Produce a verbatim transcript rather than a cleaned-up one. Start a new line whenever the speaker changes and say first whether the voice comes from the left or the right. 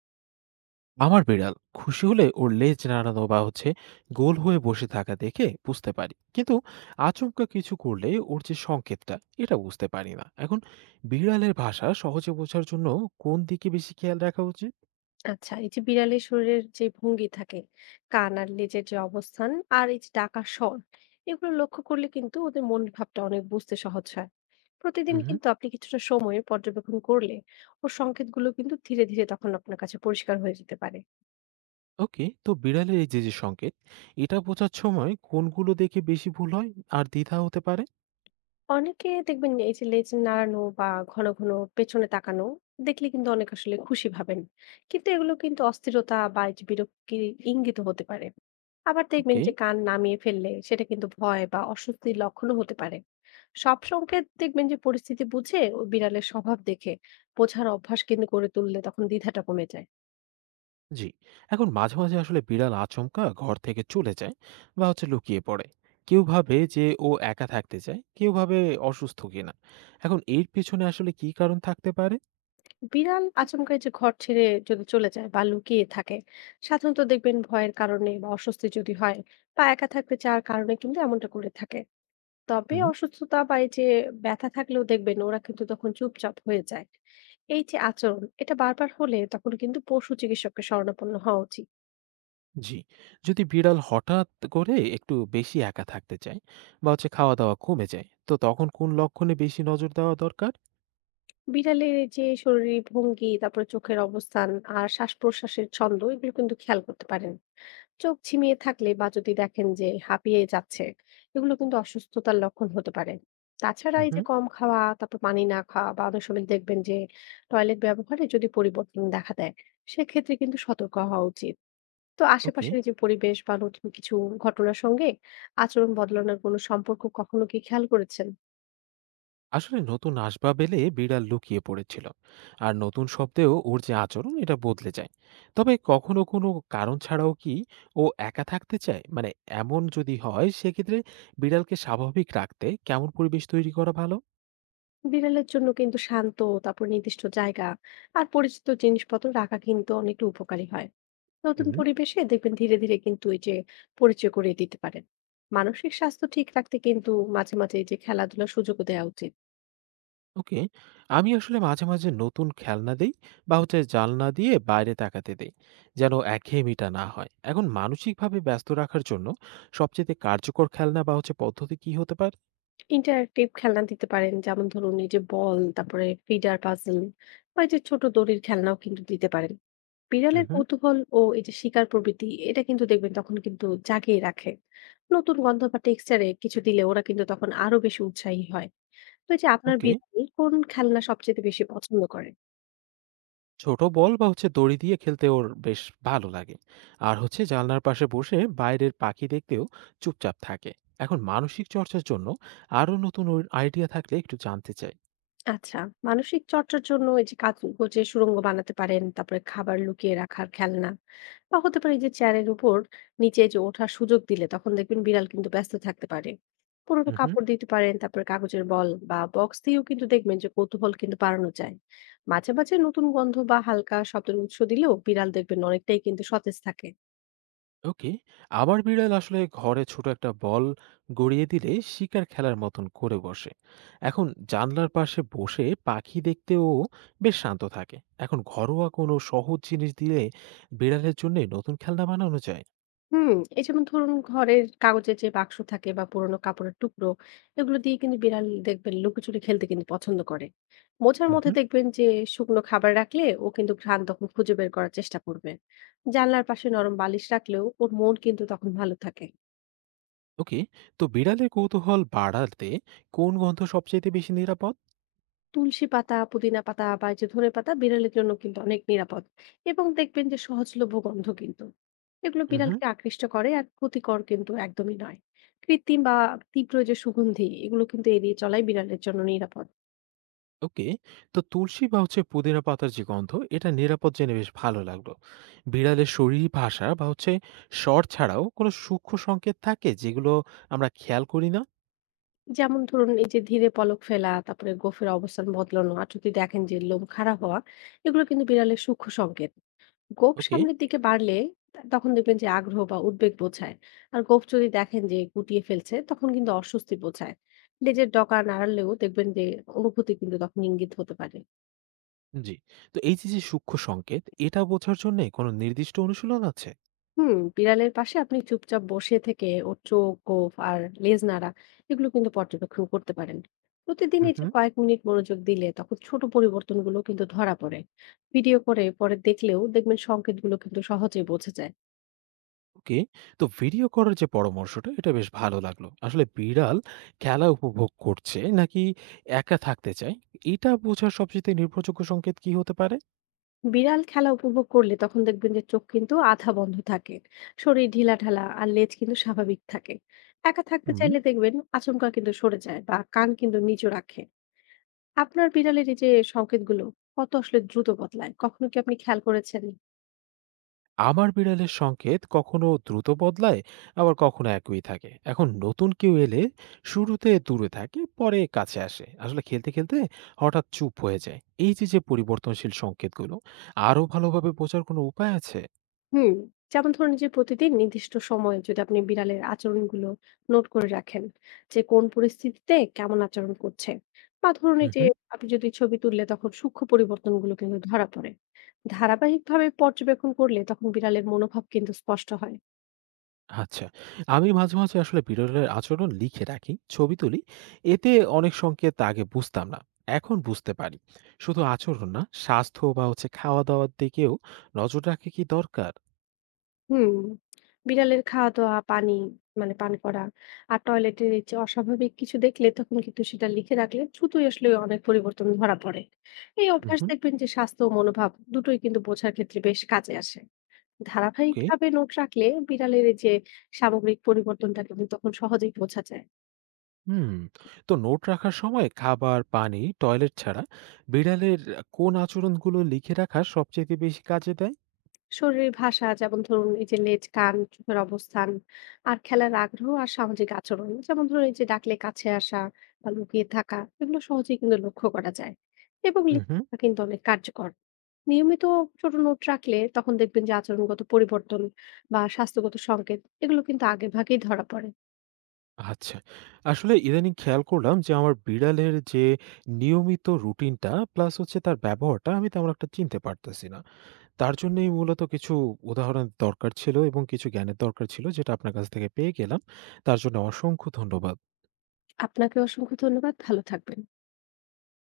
right: আমার বিড়াল খুশি হলে ওর লেজ নাড়ানো বা হচ্ছে গোল হয়ে বসে থাকা দেখে বুঝতে পারি, কিন্তু আচমকা কিছু করলে ওর যে সংকেতটা এটা বুঝতে পারি না। এখন বিড়ালের ভাষা সহজে বোঝার জন্য কোন দিকে বেশি খেয়াল রাখা উচিত?
left: আচ্ছা, এই যে বিড়ালের শরীরের যে ভঙ্গি থাকে, কান আর লেজের যে অবস্থান, আর এই যে ডাকার স্বর, এগুলো লক্ষ্য করলে কিন্তু ওদের মন ভাবটা অনেক বুঝতে সহজ হয়। প্রতিদিন
right: হুম।
left: কিন্তু আপনি কিছুটা সময় পর্যবেক্ষণ করলে ওর সংকেতগুলো কিন্তু ধীরে ধীরে তখন আপনার কাছে পরিষ্কার হয়ে যেতে পারে।
right: ওকে, তো বিড়ালের এই যে যে সংকেত এটা বোঝার সময় কোনগুলো দেখে বেশি ভুল হয় আর দ্বিধা হতে পারে?
left: অনেকে দেখবেন এই যে লেজ নাড়ানো বা ঘন ঘন পেছনে তাকানো দেখলে কিন্তু অনেক আসলে খুশি ভাবেন, কিন্তু এগুলো কিন্তু অস্থিরতা বা এই যে বিরক্তির ইঙ্গিত হতে পারে। আবার দেখবেন
right: ওকে।
left: যে কান নামিয়ে ফেললে সেটা কিন্তু ভয় বা অস্বস্তির লক্ষণও হতে পারে। সব সংকেত দেখবেন যে পরিস্থিতি বুঝে ও বিড়ালের স্বভাব দেখে বোঝার অভ্যাস কিন্তু গড়ে তুললে তখন দ্বিধাটা কমে যায়।
right: জি। এখন মাঝে মাঝে আসলে বিড়াল আচমকা ঘর থেকে চলে যায় বা হচ্ছে লুকিয়ে পড়ে। কেউ ভাবে যে ও একা থাকতে চায়, কেউ ভাবে অসুস্থ কিনা। এখন এর পিছনে আসলে কি কারণ থাকতে পারে?
left: বিড়াল আচমকাই যে ঘর ছেড়ে যদি চলে যায় বা লুকিয়ে থাকে, সাধারণত দেখবেন ভয়ের কারণে বা অস্বস্তি যদি হয় বা একা থাকতে চাওয়ার কারণে কিন্তু এমনটা করে থাকে। তবে
right: হুম।
left: অসুস্থতা বা এই যে ব্যথা থাকলেও দেখবেন ওরা কিন্তু তখন চুপচাপ হয়ে যায়। এই যে আচরণ এটা বারবার হলে তখন কিন্তু পশু চিকিৎসককে শরণাপন্ন হওয়া উচিত।
right: জি। যদি বিড়াল হঠাৎ করে একটু বেশি একা থাকতে চায় বা হচ্ছে খাওয়া দাওয়া কমে যায়, তো তখন কোন লক্ষণে বেশি নজর দেওয়া দরকার?
left: বিড়ালের এই যে শরীর ভঙ্গি, তারপরে চোখের অবস্থান আর শ্বাস প্রশ্বাসের ছন্দ, এগুলো কিন্তু খেয়াল করতে পারেন। চোখ ঝিমিয়ে থাকলে বা যদি দেখেন যে হাঁপিয়ে যাচ্ছে, এগুলো কিন্তু অসুস্থতার লক্ষণ হতে পারে। তাছাড়া এই যে
right: হুম।
left: কম খাওয়া, তারপর পানি না খাওয়া, বা অনেক সময় দেখবেন যে টয়লেট ব্যবহারে যদি পরিবর্তন দেখা দেয়, সেক্ষেত্রে কিন্তু সতর্ক হওয়া উচিত। তো
right: ওকে।
left: আশেপাশের এই যে পরিবেশ বা নতুন কিছু ঘটনার সঙ্গে আচরণ বদলানোর কোনো সম্পর্ক কখনো কি খেয়াল করেছেন?
right: আসলে নতুন আসবাব এলে বিড়াল লুকিয়ে পড়েছিল, আর নতুন শব্দেও ওর যে আচরণ এটা বদলে যায়। তবে কখনো কোনো কারণ ছাড়াও কি ও একা থাকতে চায়? মানে এমন যদি হয় সেক্ষেত্রে বিড়ালকে স্বাভাবিক রাখতে কেমন পরিবেশ তৈরি করা ভালো?
left: বিড়ালের জন্য কিন্তু শান্ত, তারপর নির্দিষ্ট জায়গা আর পরিচিত জিনিসপত্র রাখা কিন্তু অনেকটা উপকারী হয়। নতুন
right: হুম।
left: পরিবেশে দেখবেন ধীরে ধীরে কিন্তু এই যে পরিচয় করিয়ে দিতে পারেন। মানসিক স্বাস্থ্য ঠিক রাখতে কিন্তু মাঝে মাঝে এই যে খেলাধুলার সুযোগও দেওয়া উচিত।
right: ওকে। আমি আসলে মাঝে মাঝে নতুন খেলনা দিই বা হচ্ছে জানলা দিয়ে বাইরে তাকাতে দেই, যেন একঘেয়েমিটা না হয়। এখন মানসিকভাবে ব্যস্ত রাখার জন্য সবচেয়ে কার্যকর খেলনা বা হচ্ছে পদ্ধতি কি হতে পারে?
left: ইন্টারেক্টিভ খেলনা দিতে পারেন, যেমন ধরুন এই যে বল, তারপরে ফিডার পাজল বা এই যে ছোট দড়ির খেলনাও কিন্তু দিতে পারেন। বিড়ালের
right: হুম।
left: কৌতূহল ও এই যে শিকার প্রবৃত্তি এটা কিন্তু দেখবেন তখন কিন্তু জাগিয়ে রাখে। নতুন গন্ধ বা টেক্সচারে কিছু দিলে ওরা কিন্তু তখন আরো বেশি উৎসাহী হয়। তো এই যে আপনার
right: ওকে।
left: বিড়াল কোন খেলনা সবচেয়ে বেশি পছন্দ করে?
right: ছোট বল বা হচ্ছে দড়ি দিয়ে খেলতে ওর বেশ ভালো লাগে। আর হচ্ছে জানলার পাশে বসে বাইরের পাখি দেখতেও চুপচাপ থাকে। এখন মানসিক চর্চার জন্য আরো নতুন আইডিয়া থাকলে একটু জানতে চাই।
left: আচ্ছা, মানসিক চর্চার জন্য এই যে কাচ গোছের সুড়ঙ্গ বানাতে পারেন, তারপরে খাবার লুকিয়ে রাখার খেলনা বা হতে পারে এই যে চেয়ারের উপর নিচে যে ওঠার সুযোগ দিলে তখন দেখবেন বিড়াল কিন্তু ব্যস্ত থাকতে পারে। পুরোনো
right: হুম।
left: কাপড় দিতে পারেন, তারপরে কাগজের বল বা বক্স দিয়েও কিন্তু দেখবেন যে কৌতূহল কিন্তু বাড়ানো যায়। মাঝে, মাঝে নতুন গন্ধ বা হালকা শব্দের উৎস দিলেও বিড়াল দেখবেন অনেকটাই কিন্তু সতেজ থাকে।
right: ওকে। আবার বিড়াল আসলে ঘরে ছোট একটা বল গড়িয়ে দিলে শিকার খেলার মতন করে বসে। এখন জানলার পাশে বসে পাখি দেখতেও বেশ শান্ত থাকে। এখন ঘরোয়া কোনো সহজ জিনিস দিলে বিড়ালের জন্য নতুন খেলনা বানানো যায়?
left: হুম, এই যেমন ধরুন ঘরের কাগজের যে বাক্স থাকে বা পুরোনো কাপড়ের টুকরো, এগুলো দিয়ে কিন্তু বিড়াল দেখবেন লুকোচুরি খেলতে কিন্তু পছন্দ করে। মোছার মধ্যে
right: হুম।
left: দেখবেন যে শুকনো খাবার রাখলে ও কিন্তু ঘ্রাণ তখন খুঁজে বের করার চেষ্টা করবে। জানলার পাশে নরম বালিশ রাখলেও ওর মন কিন্তু তখন ভালো থাকে।
right: ওকে, তো বিড়ালের কৌতূহল বাড়াতে কোন গন্ধ সবচাইতে বেশি নিরাপদ?
left: তুলসী পাতা, পুদিনা পাতা বা এই যে ধনেপাতা বিড়ালের জন্য কিন্তু অনেক নিরাপদ এবং দেখবেন যে সহজলভ্য গন্ধ কিন্তু, এগুলো
right: হুম।
left: বিড়ালকে আকৃষ্ট করে আর ক্ষতিকর কিন্তু একদমই নয়। কৃত্রিম বা তীব্র যে সুগন্ধি এগুলো কিন্তু এড়িয়ে চলাই বিড়ালের জন্য নিরাপদ।
right: ওকে, তো তুলসী বা হচ্ছে পুদিনা পাতার যে গন্ধ এটা নিরাপদ জেনে বেশ ভালো লাগলো। বিড়ালের শরীর ভাষা বা হচ্ছে স্বর ছাড়াও কোনো সূক্ষ্ম সংকেত থাকে যেগুলো আমরা খেয়াল করি না?
left: যেমন ধরুন এই যে ধীরে পলক ফেলা, তারপরে গোফের অবস্থান বদলানো আর যদি দেখেন যে লোম খাড়া হওয়া, এগুলো কিন্তু বিড়ালের সূক্ষ্ম সংকেত। গোঁফ
right: ওকে।
left: সামনের দিকে বাড়লে তা- তখন দেখবেন যে আগ্রহ বা উদ্বেগ বোঝায়। আর গোঁফ যদি দেখেন যে গুটিয়ে ফেলছে তখন কিন্তু অস্বস্তি বোঝায়। লেজের ডগা নাড়ালেও দেখবেন যে অনুভূতি কিন্তু তখন ইঙ্গিত হতে পারে।
right: জি। তো এই যে, যে সূক্ষ্ম সংকেত এটা বোঝার জন্যে কোনো নির্দিষ্ট অনুশীলন আছে?
left: হুম, বিড়ালের পাশে আপনি চুপচাপ বসে থেকে ওর চোখ, গোঁফ আর লেজ নাড়া, এগুলো কিন্তু পর্যবেক্ষণ করতে পারেন। প্রতিদিন এই যে
right: হুম।
left: কয়েক মিনিট মনোযোগ দিলে তখন ছোট পরিবর্তনগুলো কিন্তু ধরা পড়ে। ভিডিও করে পরে দেখলেও দেখবেন সংকেতগুলো কিন্তু সহজেই বোঝা যায়।
right: ওকে, তো ভিডিও করার যে পরামর্শটা এটা বেশ ভালো লাগলো। আসলে বিড়াল খেলা উপভোগ করছে নাকি একা থাকতে চায়, এটা বোঝার সবচেয়ে নির্ভরযোগ্য সংকেত কি হতে পারে?
left: বিড়াল খেলা উপভোগ করলে তখন দেখবেন যে চোখ কিন্তু আধা বন্ধ থাকে, শরীর ঢিলাঢালা আর লেজ কিন্তু স্বাভাবিক থাকে। একা থাকতে
right: হুম।
left: চাইলে দেখবেন আচমকা কিন্তু সরে যায় বা কান কিন্তু নিচু রাখে। আপনার বিড়ালের এই যে সংকেতগুলো কত আসলে দ্রুত বদলায় কখনো কি আপনি খেয়াল করেছেন?
right: আমার বিড়ালের সংকেত কখনো দ্রুত বদলায়, আবার কখনো একই থাকে। এখন নতুন কেউ এলে শুরুতে দূরে থাকে, পরে কাছে আসে। আসলে খেলতে খেলতে হঠাৎ চুপ হয়ে যায়। এই যে যে পরিবর্তনশীল সংকেতগুলো আরো ভালোভাবে বোঝার কোনো উপায় আছে?
left: হুম, যেমন ধরুন যে প্রতিদিন নির্দিষ্ট সময়ে যদি আপনি বিড়ালের আচরণগুলো নোট করে রাখেন যে কোন পরিস্থিতিতে কেমন আচরণ করছে, বা ধরুন এই যে আপনি যদি ছবি তুললে তখন সূক্ষ্ম পরিবর্তনগুলো কিন্তু ধরা পড়ে। ধারাবাহিকভাবে পর্যবেক্ষণ করলে তখন বিড়ালের মনোভাব কিন্তু স্পষ্ট হয়।
right: আচ্ছা। আমি মাঝে, মাঝে আসলে বিড়ালের আচরণ লিখে রাখি, ছবি তুলি। এতে অনেক সংকেত আগে বুঝতাম না, এখন বুঝতে পারি। শুধু আচরণ না, স্বাস্থ্য বা হচ্ছে খাওয়া-দাওয়ার দিকেও নজর রাখা কি দরকার?
left: হুম, বিড়ালের খাওয়া দাওয়া, পানি মানে পান করা, আর টয়লেটের এই যে অস্বাভাবিক কিছু দেখলে তখন কিন্তু সেটা লিখে রাখলে দ্রুতই আসলে অনেক পরিবর্তন ধরা পড়ে। এই অভ্যাস
right: উহু।
left: দেখবেন যে স্বাস্থ্য ও মনোভাব দুটোই কিন্তু বোঝার ক্ষেত্রে বেশ কাজে আসে।
right: ওকে।
left: ধারাবাহিকভাবে নোট রাখলে বিড়ালের এই যে সামগ্রিক পরিবর্তনটা কিন্তু তখন সহজেই বোঝা যায়।
right: হুম। তো নোট রাখার সময় খাবার, পানি, টয়লেট ছাড়া বিড়ালের কোন আচরণগুলো লিখে রাখা সবচাইতে বেশি কাজে দেয়?
left: শরীরের ভাষা, যেমন ধরুন এই যে লেজ, কান, চোখের অবস্থান আর খেলার আগ্রহ, আর সামাজিক আচরণ, যেমন ধরুন এই যে ডাকলে কাছে আসা বা লুকিয়ে থাকা, এগুলো সহজেই কিন্তু লক্ষ্য করা যায় এবং লিখে
right: উহু।
left: রাখা কিন্তু অনেক কার্যকর। নিয়মিত ছোট নোট রাখলে তখন দেখবেন যে আচরণগত পরিবর্তন বা স্বাস্থ্যগত সংকেত এগুলো কিন্তু আগে ভাগেই ধরা পড়ে।
right: আচ্ছা। আসলে ইদানিং খেয়াল করলাম যে আমার বিড়ালের যে নিয়মিত রুটিনটা প্লাস হচ্ছে তার ব্যবহারটা আমি তেমন একটা চিনতে পারতেছি না। তার জন্যই মূলত কিছু উদাহরণের দরকার ছিল, এবং কিছু জ্ঞানের দরকার ছিল যেটা আপনার কাছ থেকে পেয়ে গেলাম। তার জন্য অসংখ্য ধন্যবাদ।
left: আপনাকে অসংখ্য ধন্যবাদ, ভালো থাকবেন।